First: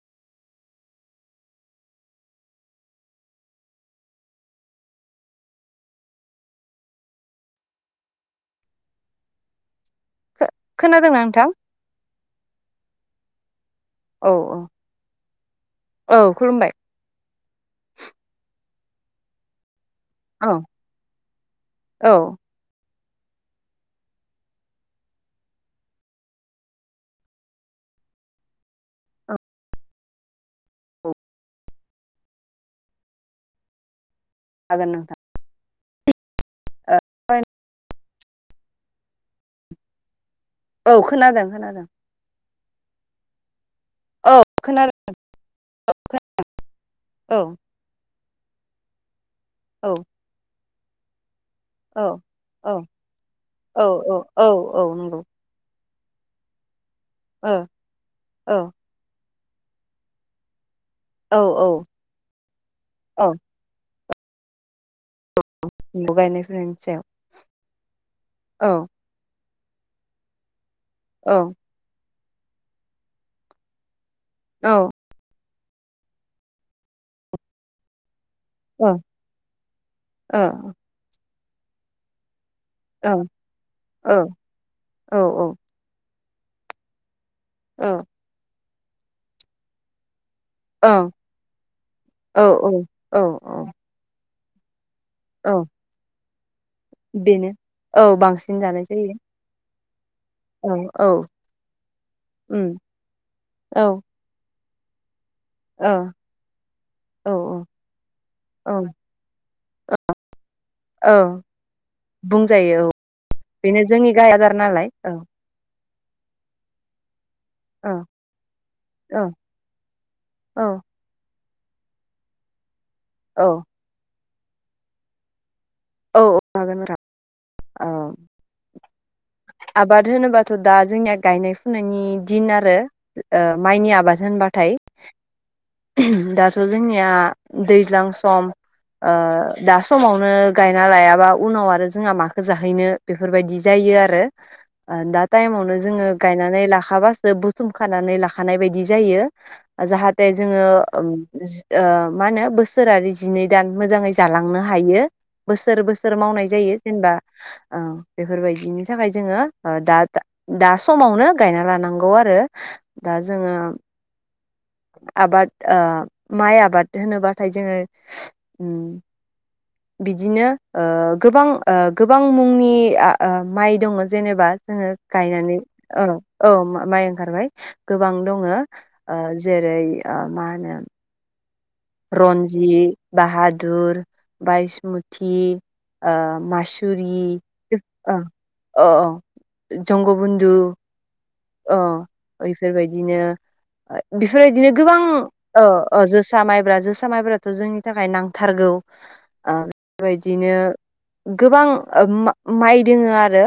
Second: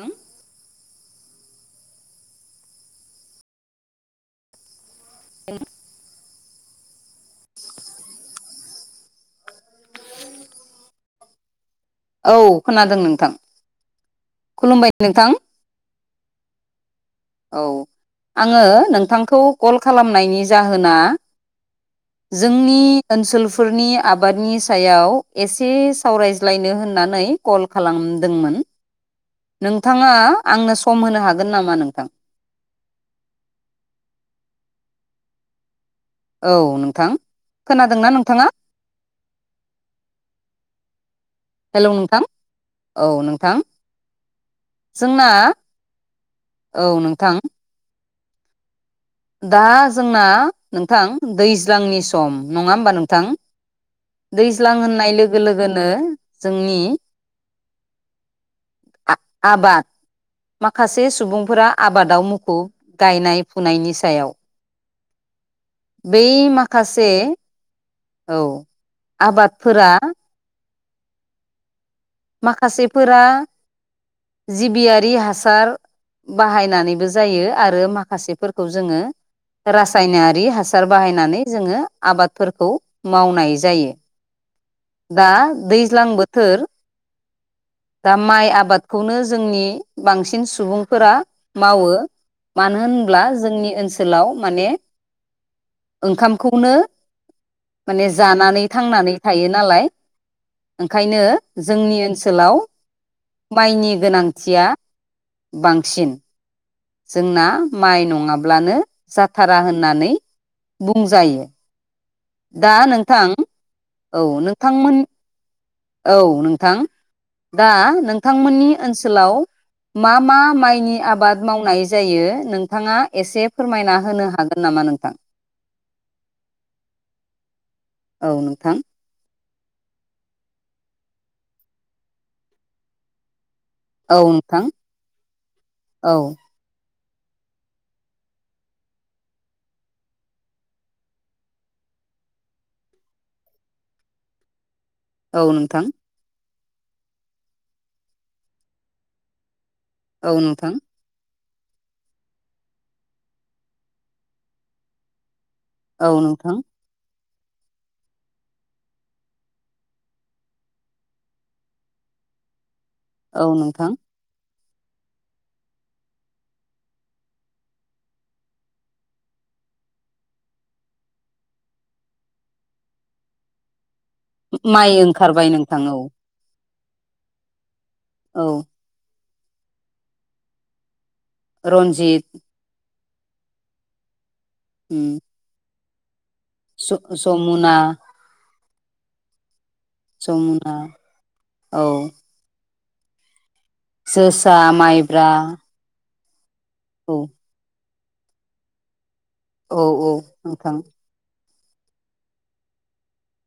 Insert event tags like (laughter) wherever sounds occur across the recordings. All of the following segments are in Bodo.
ओं इं खोनादोंना नोंथां औ खोनादों नोंथां औ खुलुमबाय नोंथां औ औ खुलुमबाय औ आङो नोंथांखौ कल खालामनायनि औ जाहोना औ जोंनि ओनसोलफोरनि आबादनि सायाव एसे सावरायज्लायनो होन होननानै कल खालामदोंमोन नोंथाङा आंनो सम औ होनो हागोन नामा नोंथां (inaudible) हागोन नोंथां औ नोंथां खोनादोंना नोंथाङा औ खोनादों खोनादों हेलौ नोंथां औ नोंथां औ खोनादों जोंना औ नोंथां औ दा औ जोंना नोंथां दै ज्लांनि सम औ नङा होमबा नोंथां औ औ औ दैज्लां औ होननाय नंगौ लोगो लोगोनो जोंनि ओ ओ आबाद माखासे औ सुबुंफोरा औ आबादाव मुखुब औ गायनाय फुनायनि सि थायाव नंगौ बै गायनाय फुनायनि सायाव माखासे औ आबादफोरा औ माखासेफोरा औ जिबियारि हासा हार बाहायनानैबो जायो आरो माखासे फोरखौ औ जोङो औ रायनारि हासार बाहायनानै जोङो आबाद फोरखौ औ मावनाय जायो औ औ दा दैज्लां बोथोर दा माइ आबादखौनो जोंनि बांसिन सिन सुबुंफोरा मावो औ मानो होनब्ला औ जोंनि ओनसोलाव माने औ खौनो बेनो औ माने बांसिन जानानै जानाय जायो थांनानै थायो नालाय औ औ ओंखायनो जोंनि ओनसोलाव उम औ माइनि गोनांथिया बांसिन। औ जोंना माइ नङाब्लानो जाथारा होननानै औ औ बुंजायो। दा बुंजायो औ नोंथां बेनो जोंनि औ गाहाय आदार नालाय नोंथांमोन औ औ नोंथां। दा औ नोंथांमोननि औ ओनसोलाव मा मा औ माइनि आबाद मावनाय जायो नोंथाङा औ एसे फोरमायना होनो हागोन नामा नोंथां? औ हागोन नोंथां। औ नोंथां। आबाद होनोबाथ' दा जोंनिया गायनाय फुनायनि दिन आरो ओ माइनि औ आबाद नोंथां होनबाथाय औ दाथ' जों जोंनिया दैज्लां सम ओ दा समावनो गायना लायाबा उनाव आरो जोंहा माखो जाहैनो बेफोरबायदि जायो। इयो आरो दा औ टाइममावनो नो नोंथां जोङो गायना नै लाखाबासो बुथुम खानानै लाखानाय बायदि जायो ओ जा औ जोङो नोंथां ओम ओ मा होनो बोसोरारि जिनै दान मोजाङै जालांनो हायो। बोसोर औ बोसोर मावनाय नोंथां जायो जेनेबा औ बेफोरबायदिनि थाखाय जोङो ओ दा दा समावनो गायना लानांगौ आरो। आरो दा औ जोङो नोंथां आबाद ओ माइ आबाद होनोबाथाय जोङो उम बिदिनो ओ गोबां ओ गोबां मुंनि आ ओ माइ दङ। जेनेबा जोङो माइ ओंखारबाय गायनानै नोंथां औ औ माइ ओंखारबाय गोबां औ दङ। ओ जेरै आ मा होनो रन्जित रनजिट, बाहादुर, बायसमुथि, ओ मासुरि जमुना अ अ जंगबन्धु जमुना अ औ बेफोरबायदिनो जोसा बेफोरबायदिनो गोबां माइब्रा ओ ओ जो जोसा माइब्रा जोसा औ माइब्राथ' जोंनि थाखाय नांथारगौ। ओ औ औ बेबायदिनो नोंथां। गोबां ओ मा माइ दोङो आरो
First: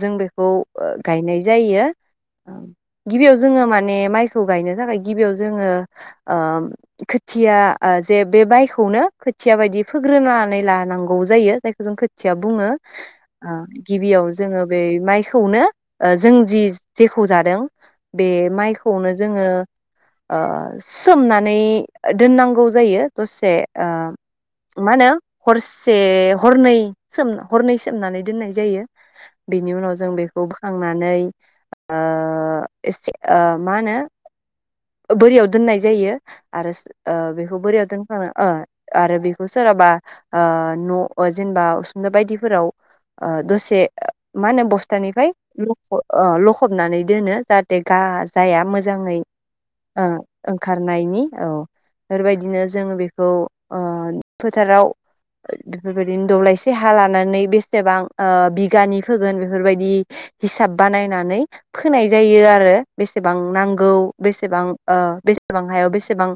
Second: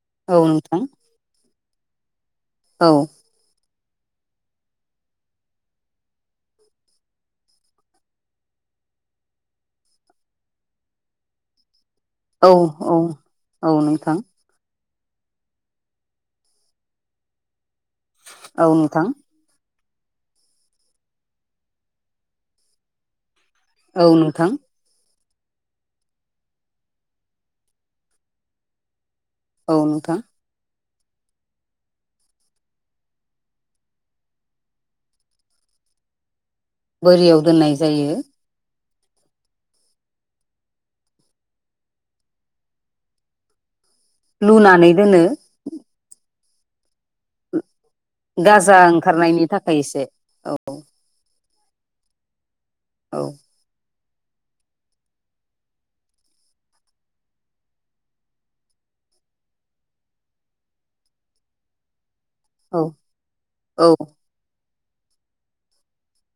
जों औ बेखौ नोंथां गायनाय जायो। औ गिबियाव जोङो मा ने माइखौ गायनो थाखाय गिबियाव जोङो ओ खोथिया जे बे माइखौ नों खोथिया बायदि फोग्रोनानै लानांगौ जायो जायखौ जों खो थिया औ बुङो। औ ओ औ नोंथां गिबियाव जोङो बे माइखौनो जों जि जेखौ जादों बे औ नोंथां माइखौनो जोङो ओ सोमनानै दोननांगौ जायो द से ओ औ नोंथां मा होनो हरसे हरनै सो हरनै सोमनानै दोननाय जायो। बेनि औ उनाव जों नोंथां बेखौ बोखांनानै ओ एसे ओ मा होनो बोरियाव दोननाय जायो। आरो ओ बोरियाव बेखौ दोननाय बोरियाव जायो दोनखांनानै ओ आरो बेखौ सोरहाबा ओ न' जेनेबा उसुंदा बायदिफोराव ओ दसे मा होनो लुनानै दोनो बस्थानिफ्राय ल ओ लखबनानै दोनो जा थे गा जाया गाजा मोजाङै ओंखारनायनि थाखाय एसे ओ ओंखारनायनि औ। बेफोरबायदिनो जोङो औ बेखौ ओ फोथाराव बेफोरबायदिनो दब्लायसे हा लानानै बेसेबां ओ बिगानि फोगोन बेफोरबायदि हिसाब बानायनानै फोनाय जायो आरो औ बेसेबां औ नांगौ बेसेबां ओ बेसेबां हायाव बेसेबां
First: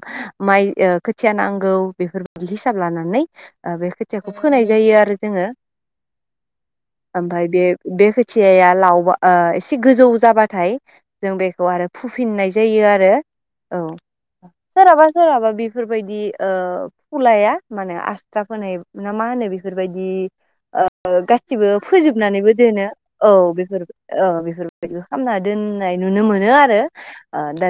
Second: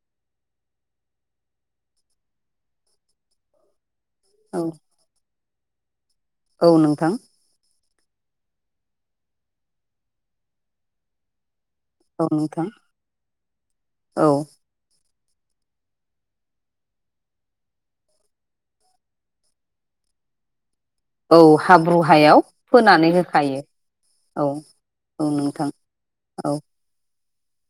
माइ खोथिया नांगौ बेफोरखौ हिसाब लानानै ओ बे खोथियाखौ औ फोनाय जायो आरो जोङो। औ नोंथां ओमफाय बे बे खोथियाया लावबा ओ एसे गोजौ जाबाथाय जों बे खौ आरो औ फुफिननाय नोंथां जायो आरो औ सोरहाबा सोरहाबा बेफोरबायदि ओ फुलाया माने आस्रा फोनाय ना मा होनो बेफोरबायदि ओ औ गासिबो हाब्रु हायाव फोजोबनानैबो दोनो फोनानै औ होखायो बेफोर औ बे फोरबायदिखौ औ खालामना नोंथां दोननाय नुनो मोनो औ आरो दा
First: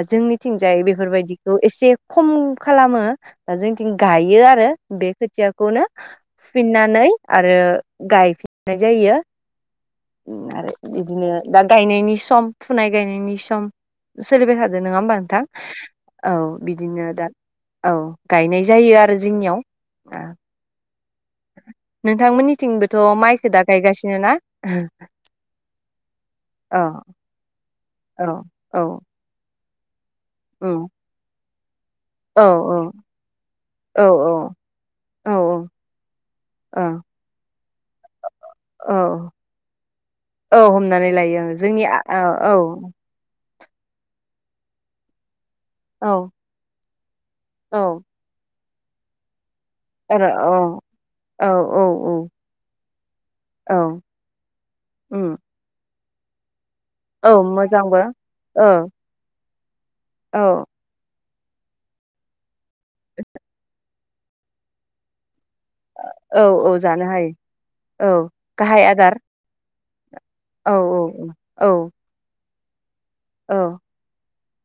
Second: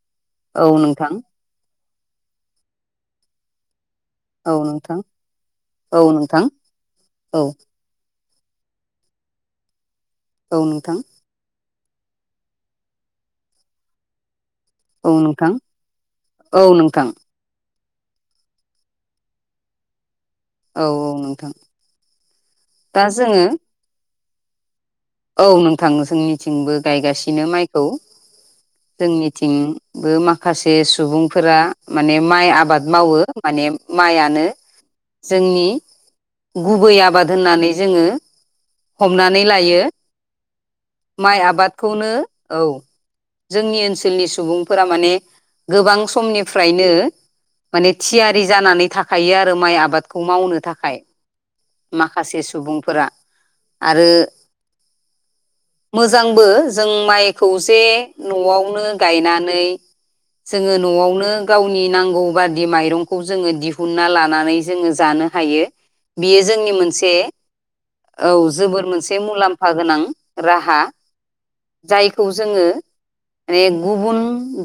औ जोंनिथिंजाय नोंथां बेफोरबायदिखौ एसे खम खालामो दा जोंनि थिं गायो औ आरो नोंथां बे खोथियाखौनो औ नोंथां फुफिननानै औ आरो गाय फिननाय जायो औ आरो नोंथां बिदिनो दा गायनायनि सम फुनाय गायनायनि सम सोलिबाय थादों नङा होमबा नोंथां औ बिदिनो दा औ गायनाय जायो आरो जोंनियाव औ औ नोंथां नोंथांमोननिथिंबोथ' दा जोङो माइखौ दा गायगासिनो ना औ नोंथां जोंनिथिंबो औ गायगासिनो माइखौ औ औ जोंनिथिं बो माखासे उम सुबुंफोरा माने औ माइ आबाद मावो माने औ माइआनो औ जोंनि गुबै औ आबाद होननानै जोङो औ हमनानै लायो औ हमनानै माइ लायो ओं जोंनि आबादखौनो औ औ जोंनि ओनसोलनि सुबुंफोरा माने गोबां औ समनिफ्रायनो औ माने थियारि जानानै थाखायो आरो माइ आबादखौ आरो औ मावनो थाखाय औ औ औ माखासे सुबुंफोरा आरो ओम मोजांबो जों माइखौ जे औ न'आवनो गायनानै औ जोङो न'आवनो गावनि नांगौ बादि माइरंखौ जोङो दिहुनना लानानै जोङो जानो हायो बियो औ जोंनि औ जानो मोनसे हायो औ जोबोर गाहाय आदार मोनसे मुलाम्फा गोनां औ राहा औ जायखौ जोङो औ माने गुबुन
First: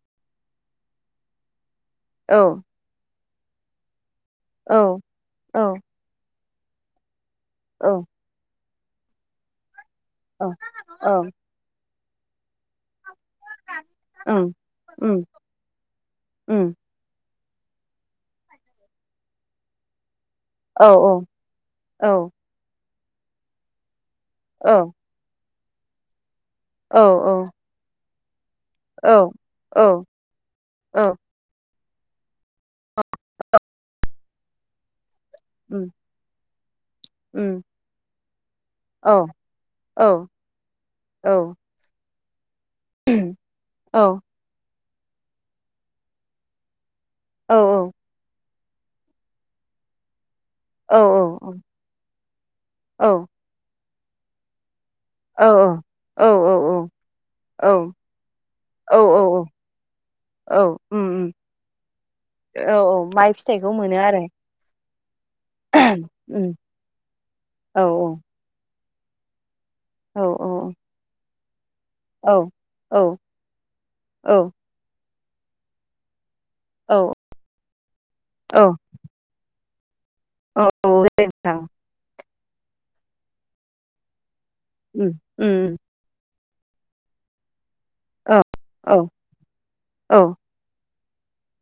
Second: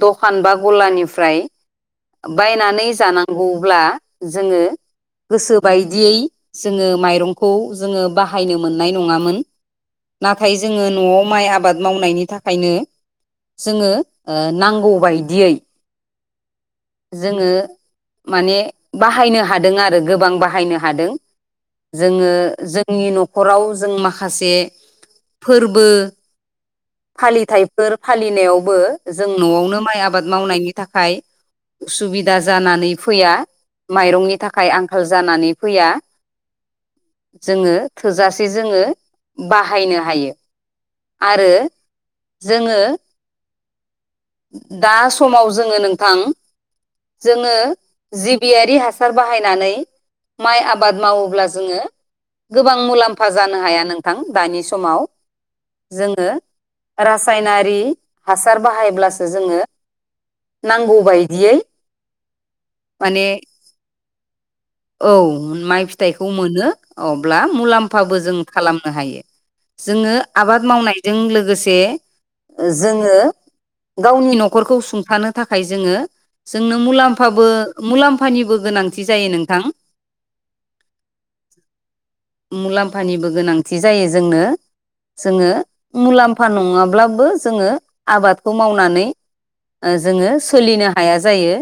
दखान बा गलानिफ्राय औ बायनानै जानांगौब्ला जोङो औ गोसो औ बायदि जोङो माइरंखौ जोङो बाहायनो मोननाय नङामोन नाथाय जोङो औ न'आव माइ आबाद मावनायनि थाखायनो जोङो ओ ओं नांगौ उम बायदियै उम जोङो माने बाहायनो हादों आरो गोबां बाहायनो औ हादों औ जोङो जोंनि न'खराव जों माखासे औ फोरबो औ फालिथायाइफोर फालिनायाव बो औ जों न'आवनो औ माइ आबाद मावनायनि थाखाय उसुबिदा जानानै फैया माइरंनि थाखाय आंखाल जानानै उम फैया जोङो थोजासे जोङो उम बाहायनो औ हायो औ आरो जोङो औ औ दा समाव जोङो नोंथां जोङो औ जि बियारि हासार बाहायनानै माइ औ आबाद मावोब्ला औ जोङो गोबां औ मुलाम्फा जानो हाया नोंथां दानि समाव औ जोङो औ औ रासायनारि हासार औ बाहायोब्लासो जोङो औ नांगौ उम उम बायदियै औ औ माने माइ फिथाइखौ मोनो आरो औ माइ फिथाइखौ उम मोनो अब्ला औ मुलाम्फाबो जों खालामनो हायो जोङो औ आबाद मावनायजों लो औ औ जोङो गावनि न'खरखौ सुंथानो थाखाय जोङो जोंनो औ मुलामफाबो मुलाम्फानिबो औ औ गोनांथि जायो नोंथां औ (unintelligible) मुलाम्फानिबो गोनांथि जायो जोंनो उम जोङो उम मुलामफ फा नङाब्लाबो जोङो औ आबादखौ औ मावनानै औ जोङो सोलिनो हायो हाया जायो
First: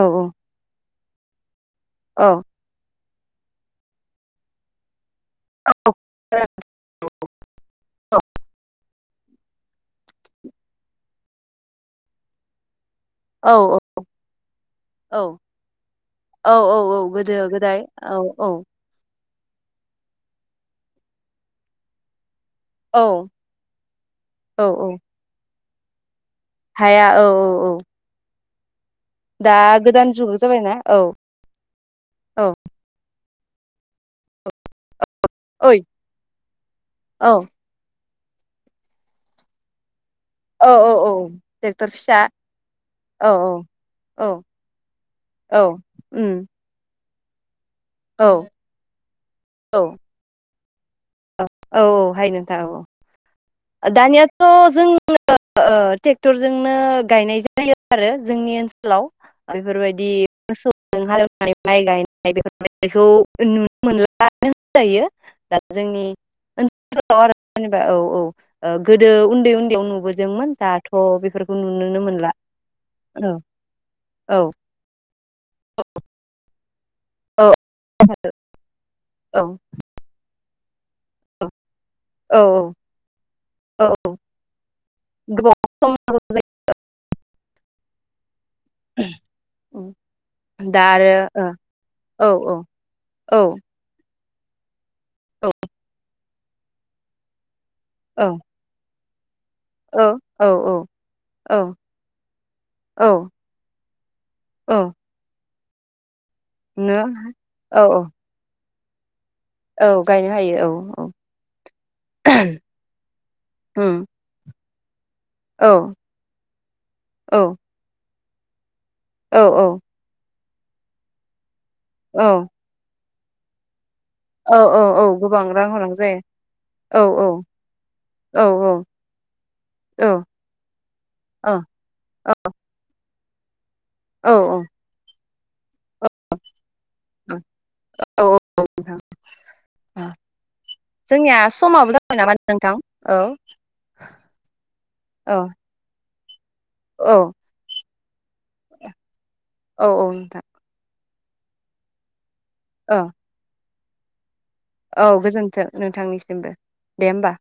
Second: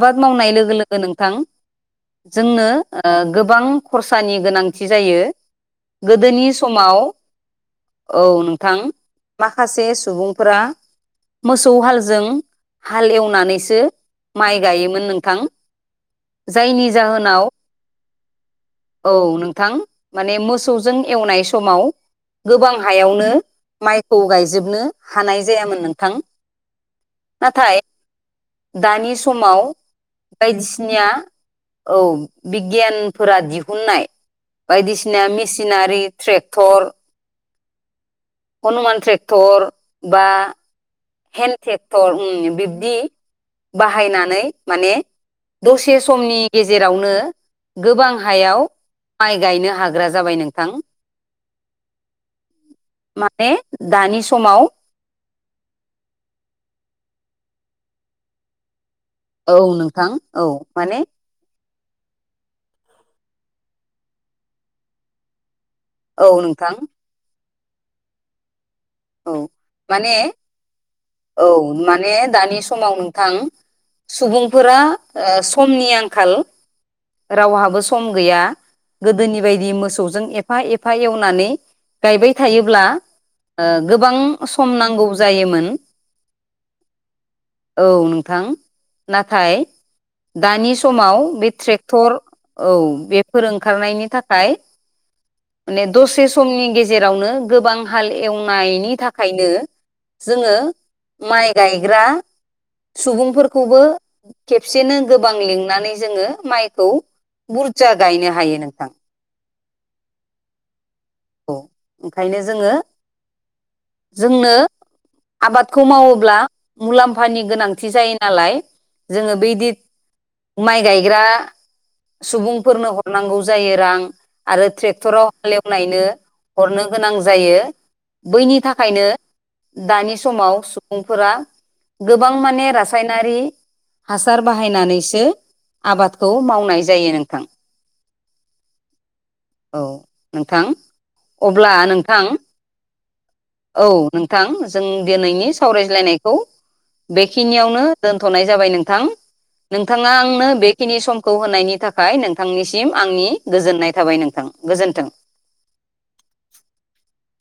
औ मावनाय लोगो लोगो नोंथां औ जोंनो गोबां खरसानि गोनांथि जायो गोदोनि समाव औ नोंथां माखासे सुबुंफोरा मोसौ हालजों हाल औ एवनानैसो माइ गायोमोन औ नोंथां औ जायनि गोदो जाहोनाव गोदाय औ औ औ नों मथां माने मोसौजों एवनाय समाव गोबां औ हायावनो माइखौ औ गायजोबनो औ हानाय जायामोन नोंथां हाया औ औ औ नाथाय दानि दा समाव गोदान जुग जाबायना औ बायदिसिनाया औ बिगियानफोरा दिहुननाय बायदिसिना सिना ओइ मेसिनारि ट्रेक्टर औ हनुमान ट्रेक्टर बा औ औ हेन्थ ट्रेक्टर टेक्टर फिसा ओम बिब्दि औ औ बाहायनानै औ माने औ दसे उम समनि गेजेरावनो गोबां औ हायाव माइ गायनो औ हाग्रा जाबाय नोंथां औ औ हाय नोंथां माने औ दानि दानियाथ' समाव जों ट्रेक्टरजोंनो गायनाय जायो आरो जोंनि ओनसोल आव औ बेफोरबायदि नोंथां औ मोसौ माने हालौनानै माइ गायनाय बेफोरबायखौ नुनो मोनलानो जायो दा जोंनि औ नोंथां ओनसोलफोराव आरो जेनेबा औ औ गोदो औ उन्दै उन्दैयाव माने नुबोदोंमोन दा औ माने दानि समाव औ नोंथां औ सुबुंफोरा समनि आंखाल औ रावहाबो सम गैया गोदोनि औ औ बायदि मोसौजों एफा एफा एवनानै गायबाय औ थायोब्ला औ गोबां सम नांगौ जायोमोन गोबाव औ नोंथां नाथाय दानि दा समाव आरो बे ट्रेक्टर औ औ बेफोर ओंखारनायनि थाखाय माने दसे समनि गेजेरावनो गोबां हाल औ एवनायनि थाखायनो औ जोङो माइ औ गायग्रा औ सुबुंफोरखौबो औ खेबसेनो गोबां लेंनानै जोङो माइखौ नो औ बुरजा औ गायनो हायो नोंथां औ गायनो हायो औ औ औ ओंखायनो जोङो उम जोंनो औ आबादखौ मावोब्ला औ मुलाम्फानि गोनांथि जायो नालाय जोङो औ बैदि माइ गायग्रा औ सुबुंफोरनो ह- र नांगौ जायो रां औ आरो औ औ ट्रेक्टराव गोबां रां गोनां हालेवनायनो जायो हरनो औ गोनां जायो औ बैनि औ थाखायनो औ दानि समाव सुबुंफोरा औ गोबां माने रा- सायनारि औ हासार बाहायनानैसो आबादखौ मावनाय जायो नोंथां औ नोंथां जोंनिया अब्ला समाबो जाबाय नोंथां नामा नोंथां औ औ नोंथां जों औ दिनैनि सावरायज्लाय- नायखौ औ बेखिनियावनो दोनथ'नाय जाबाय नोंथां औ नोंथाङा नोंथां आंनो बेखिनि समखौ होनायनि थाखाय नोंथांनिसिम औ आंनि गोजोननाय थाबाय नोंथां औ गोजोन्थों। गोजोन्थों नोंथांनिसिम। बो दे होमबा।